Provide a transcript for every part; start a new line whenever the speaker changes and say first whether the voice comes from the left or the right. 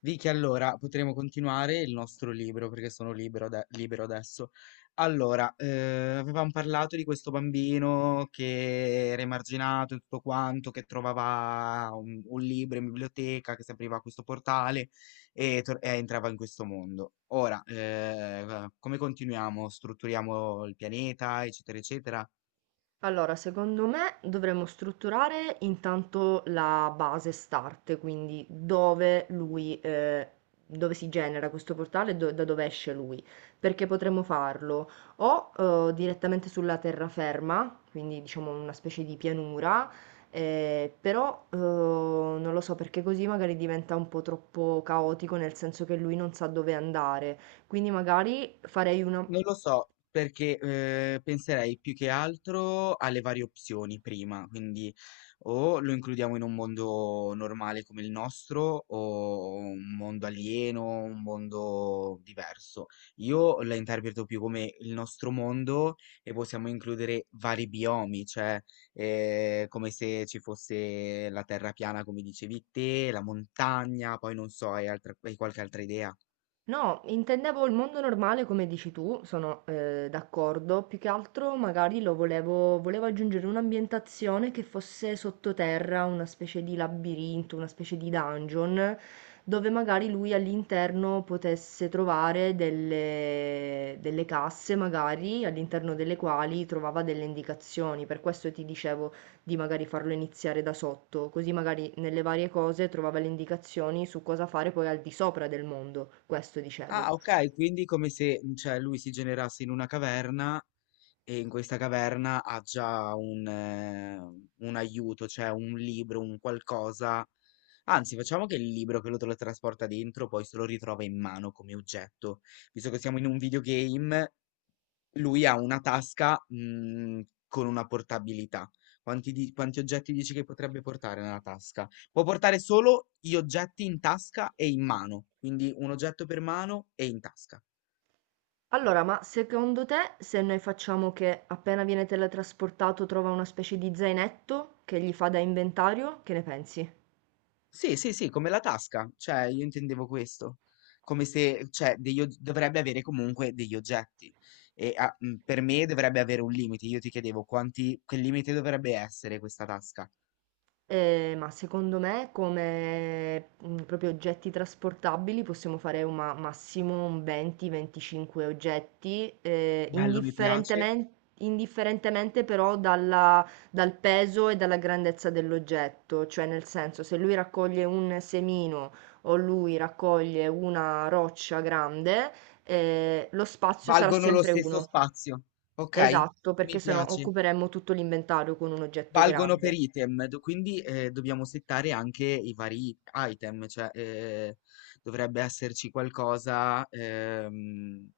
left: Vicky, allora potremo continuare il nostro libro perché sono libero, libero adesso. Allora, avevamo parlato di questo bambino che era emarginato e tutto quanto, che trovava un libro in biblioteca, che si apriva questo portale e, e entrava in questo mondo. Ora, come continuiamo? Strutturiamo il pianeta, eccetera, eccetera.
right: Allora, secondo me dovremmo strutturare intanto la base start, quindi dove lui, dove si genera questo portale e da dove esce lui, perché potremmo farlo o direttamente sulla terraferma, quindi diciamo una specie di pianura, però non lo so perché così magari diventa un po' troppo caotico, nel senso che lui non sa dove andare, quindi magari farei una.
left: Non lo so, perché penserei più che altro alle varie opzioni prima, quindi o lo includiamo in un mondo normale come il nostro, o un mondo alieno, un mondo diverso. Io la interpreto più come il nostro mondo e possiamo includere vari biomi, cioè come se ci fosse la terra piana, come dicevi te, la montagna, poi non so, hai qualche altra idea?
right: No, intendevo il mondo normale come dici tu, sono d'accordo, più che altro magari lo volevo aggiungere un'ambientazione che fosse sottoterra, una specie di labirinto, una specie di dungeon, dove magari lui all'interno potesse trovare delle casse, magari all'interno delle quali trovava delle indicazioni, per questo ti dicevo di magari farlo iniziare da sotto, così magari nelle varie cose trovava le indicazioni su cosa fare poi al di sopra del mondo, questo dicevo.
left: Ah, ok, quindi come se, mm, cioè, lui si generasse in una caverna e in questa caverna ha già un aiuto, cioè un libro, un qualcosa. Anzi, facciamo che il libro che lo trasporta dentro poi se lo ritrova in mano come oggetto. Visto che siamo in un videogame, lui ha una tasca, con una portabilità. Quanti di quanti oggetti dici che potrebbe portare nella tasca? Può portare solo gli oggetti in tasca e in mano, quindi 1 oggetto per mano e in tasca.
right: Allora, ma secondo te se noi facciamo che appena viene teletrasportato trova una specie di zainetto che gli fa da inventario, che ne pensi?
left: Sì, sì, sì, come la tasca, cioè io intendevo questo. Come se cioè degli og dovrebbe avere comunque degli oggetti e a per me dovrebbe avere un limite. Io ti chiedevo quanti che limite dovrebbe essere questa tasca.
right: Ma secondo me come, mhmm, proprio oggetti trasportabili possiamo fare un massimo un 20, 25 oggetti,
left: Bello, mi piace.
right: indifferentemente però dal peso e dalla grandezza dell'oggetto. Cioè nel senso, se lui raccoglie un semino o lui raccoglie una roccia grande, lo spazio sarà
left: Valgono lo
right: sempre
left: stesso
right: uno.
left: spazio, ok?
right: Esatto,
left: Mi
right: perché se no
left: piace
right: occuperemmo tutto l'inventario con un oggetto
left: valgono per
right: grande.
left: item, quindi dobbiamo settare anche i vari item, cioè dovrebbe esserci qualcosa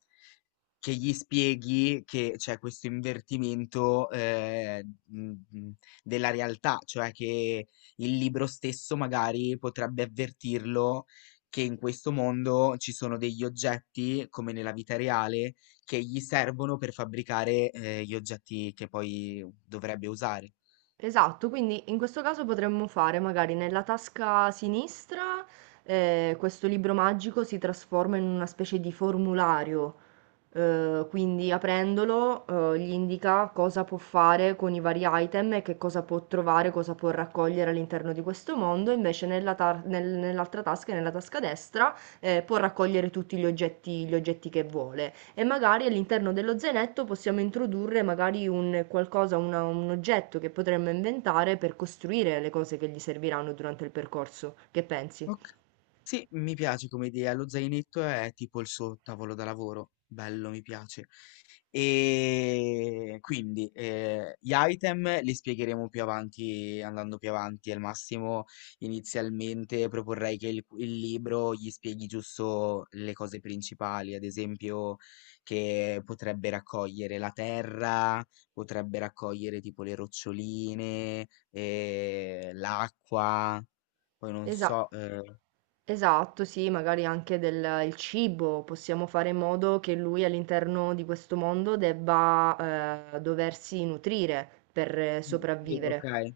left: che gli spieghi che c'è questo invertimento della realtà, cioè che il libro stesso magari potrebbe avvertirlo che in questo mondo ci sono degli oggetti, come nella vita reale, che gli servono per fabbricare gli oggetti che poi dovrebbe usare.
right: Esatto, quindi in questo caso potremmo fare magari nella tasca sinistra, questo libro magico si trasforma in una specie di formulario, quindi aprendolo gli indica cosa può fare con i vari item e che cosa può trovare, cosa può raccogliere all'interno di questo mondo, invece nell'altra tasca, nella tasca destra, può raccogliere tutti gli gli oggetti che vuole e magari all'interno dello zainetto possiamo introdurre magari un qualcosa, un oggetto che potremmo inventare per costruire le cose che gli serviranno durante il percorso. Che pensi?
left: Oka sì, mi piace come idea. Lo zainetto è tipo il sottavolo da lavoro. Bello, mi piace. E quindi gli item li spiegheremo più avanti, andando più avanti. Al massimo, inizialmente proporrei che il libro gli spieghi giusto le cose principali, ad esempio che potrebbe raccogliere la terra, potrebbe raccogliere tipo le roccioline, l'acqua. Poi non
right: Esa
left: so,
right: esatto, sì, magari anche del il cibo, possiamo fare in modo che lui all'interno di questo mondo debba doversi nutrire per
left: mm, sì,
right: sopravvivere.
left: ok,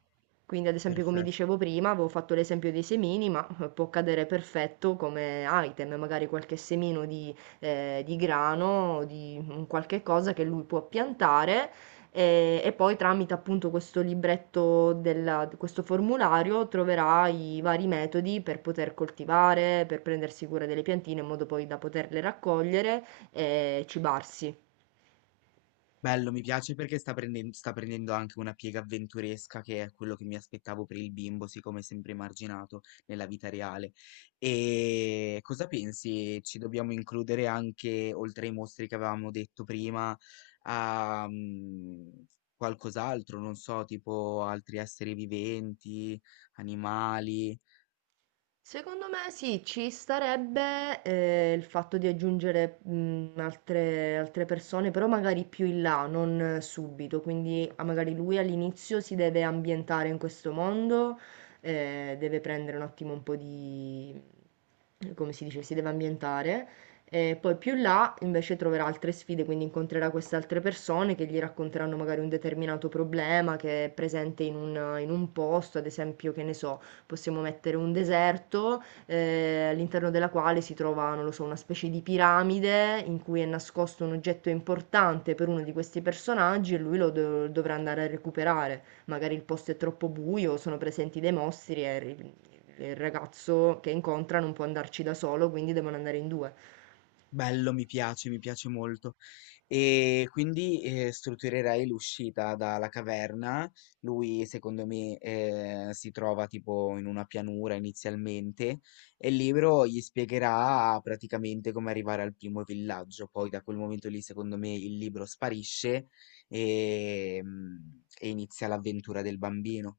right: Quindi, ad esempio, come
left: perfetto.
right: dicevo prima, avevo fatto l'esempio dei semini, ma può cadere perfetto come item, magari qualche semino di grano, di un qualche cosa che lui può piantare e poi tramite appunto questo libretto questo formulario troverà i vari metodi per poter coltivare, per prendersi cura delle piantine in modo poi da poterle raccogliere e cibarsi.
left: Bello, mi piace perché sta prendendo anche una piega avventuresca che è quello che mi aspettavo per il bimbo, siccome è sempre emarginato nella vita reale. E cosa pensi? Ci dobbiamo includere anche, oltre ai mostri che avevamo detto prima, a mm, qualcos'altro, non so, tipo altri esseri viventi, animali.
right: Secondo me sì, ci starebbe il fatto di aggiungere altre persone, però magari più in là, non subito. Quindi ah, magari lui all'inizio si deve ambientare in questo mondo, deve prendere un attimo un po' di, come si dice, si deve ambientare. E poi più in là invece troverà altre sfide, quindi incontrerà queste altre persone che gli racconteranno magari un determinato problema che è presente in un posto, ad esempio, che ne so, possiamo mettere un deserto, all'interno della quale si trova, non lo so, una specie di piramide in cui è nascosto un oggetto importante per uno di questi personaggi e lui dovrà andare a recuperare. Magari il posto è troppo buio, sono presenti dei mostri e il ragazzo che incontra non può andarci da solo, quindi devono andare in due.
left: Bello, mi piace molto. E quindi strutturerei l'uscita dalla caverna. Lui, secondo me, si trova tipo in una pianura inizialmente e il libro gli spiegherà praticamente come arrivare al primo villaggio. Poi da quel momento lì, secondo me, il libro sparisce e, mm, e inizia l'avventura del bambino.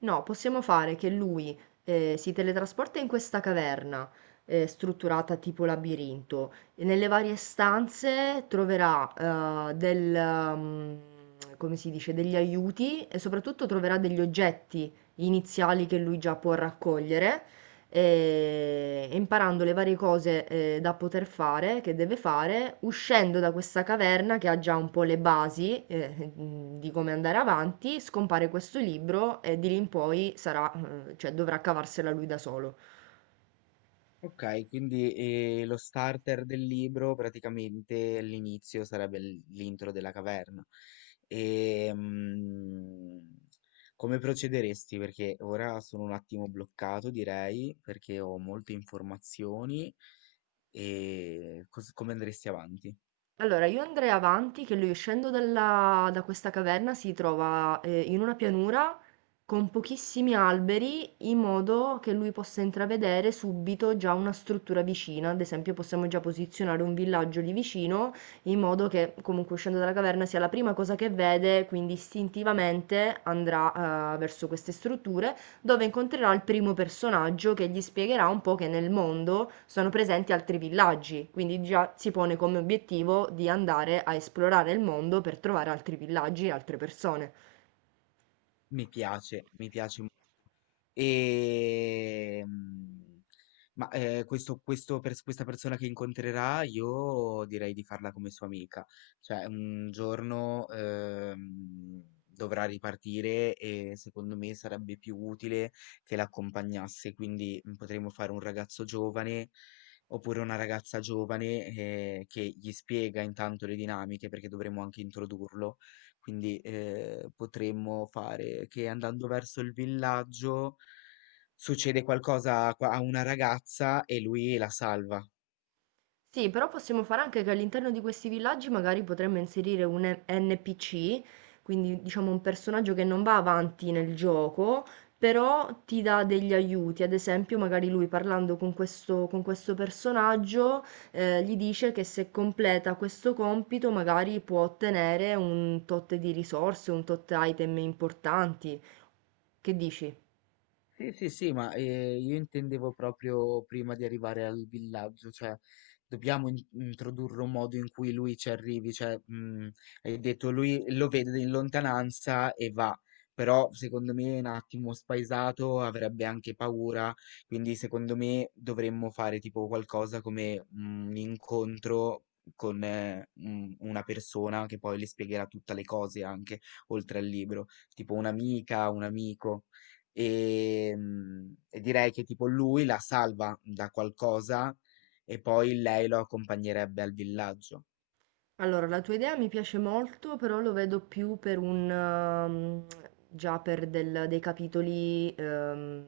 right: No, possiamo fare che lui si teletrasporta in questa caverna strutturata tipo labirinto e nelle varie stanze troverà mm, come si dice, degli aiuti e soprattutto troverà degli oggetti iniziali che lui già può raccogliere, imparando le varie cose da poter fare, che deve fare, uscendo da questa caverna che ha già un po' le basi, di come andare avanti, scompare questo libro e di lì in poi sarà, cioè, dovrà cavarsela lui da solo.
left: Okay, quindi, lo starter del libro praticamente all'inizio sarebbe l'intro della caverna. Ehm, come procederesti? Perché ora sono un attimo bloccato direi, perché ho molte informazioni. Cos come andresti avanti?
right: Allora, io andrei avanti che lui uscendo da questa caverna si trova in una pianura con pochissimi alberi, in modo che lui possa intravedere subito già una struttura vicina. Ad esempio, possiamo già posizionare un villaggio lì vicino, in modo che comunque uscendo dalla caverna sia la prima cosa che vede, quindi istintivamente andrà verso queste strutture dove incontrerà il primo personaggio che gli spiegherà un po' che nel mondo sono presenti altri villaggi, quindi già si pone come obiettivo di andare a esplorare il mondo per trovare altri villaggi e altre persone.
left: Mi piace molto. Ehm, questo questa persona che incontrerà, io direi di farla come sua amica. Cioè, un giorno dovrà ripartire e secondo me sarebbe più utile che l'accompagnasse. Quindi mm, potremmo fare un ragazzo giovane oppure una ragazza giovane che gli spiega intanto le dinamiche perché dovremmo anche introdurlo quindi potremmo fare che andando verso il villaggio succede qualcosa a a una ragazza e lui la salva.
right: Sì, però possiamo fare anche che all'interno di questi villaggi magari potremmo inserire un NPC, quindi diciamo un personaggio che non va avanti nel gioco, però ti dà degli aiuti. Ad esempio, magari lui parlando con con questo personaggio, gli dice che se completa questo compito magari può ottenere un tot di risorse, un tot item importanti. Che dici?
left: Sì, sì, sì, io intendevo proprio prima di arrivare al villaggio, cioè dobbiamo introdurre un modo in cui lui ci arrivi, cioè hai detto lui lo vede in lontananza e va, però secondo me è un attimo spaesato, avrebbe anche paura, quindi secondo me dovremmo fare tipo qualcosa come un incontro con una persona che poi le spiegherà tutte le cose anche oltre al libro, tipo un'amica, un amico. E direi che tipo lui la salva da qualcosa e poi lei lo accompagnerebbe al villaggio.
right: Allora, la tua idea mi piace molto, però lo vedo più per un, già per dei capitoli,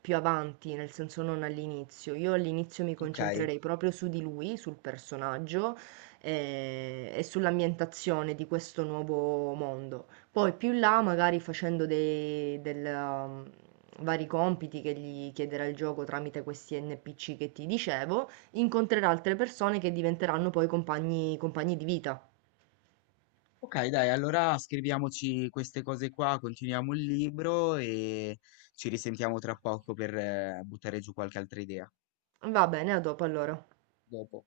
right: più avanti, nel senso non all'inizio. Io all'inizio mi
left: Ok?
right: concentrerei proprio su di lui, sul personaggio, e sull'ambientazione di questo nuovo mondo. Poi più in là, magari facendo vari compiti che gli chiederà il gioco tramite questi NPC che ti dicevo. Incontrerà altre persone che diventeranno poi compagni di vita.
left: Ok, dai, allora scriviamoci queste cose qua, continuiamo il libro e ci risentiamo tra poco per buttare giù qualche altra idea.
right: Va bene, a dopo allora.
left: Dopo.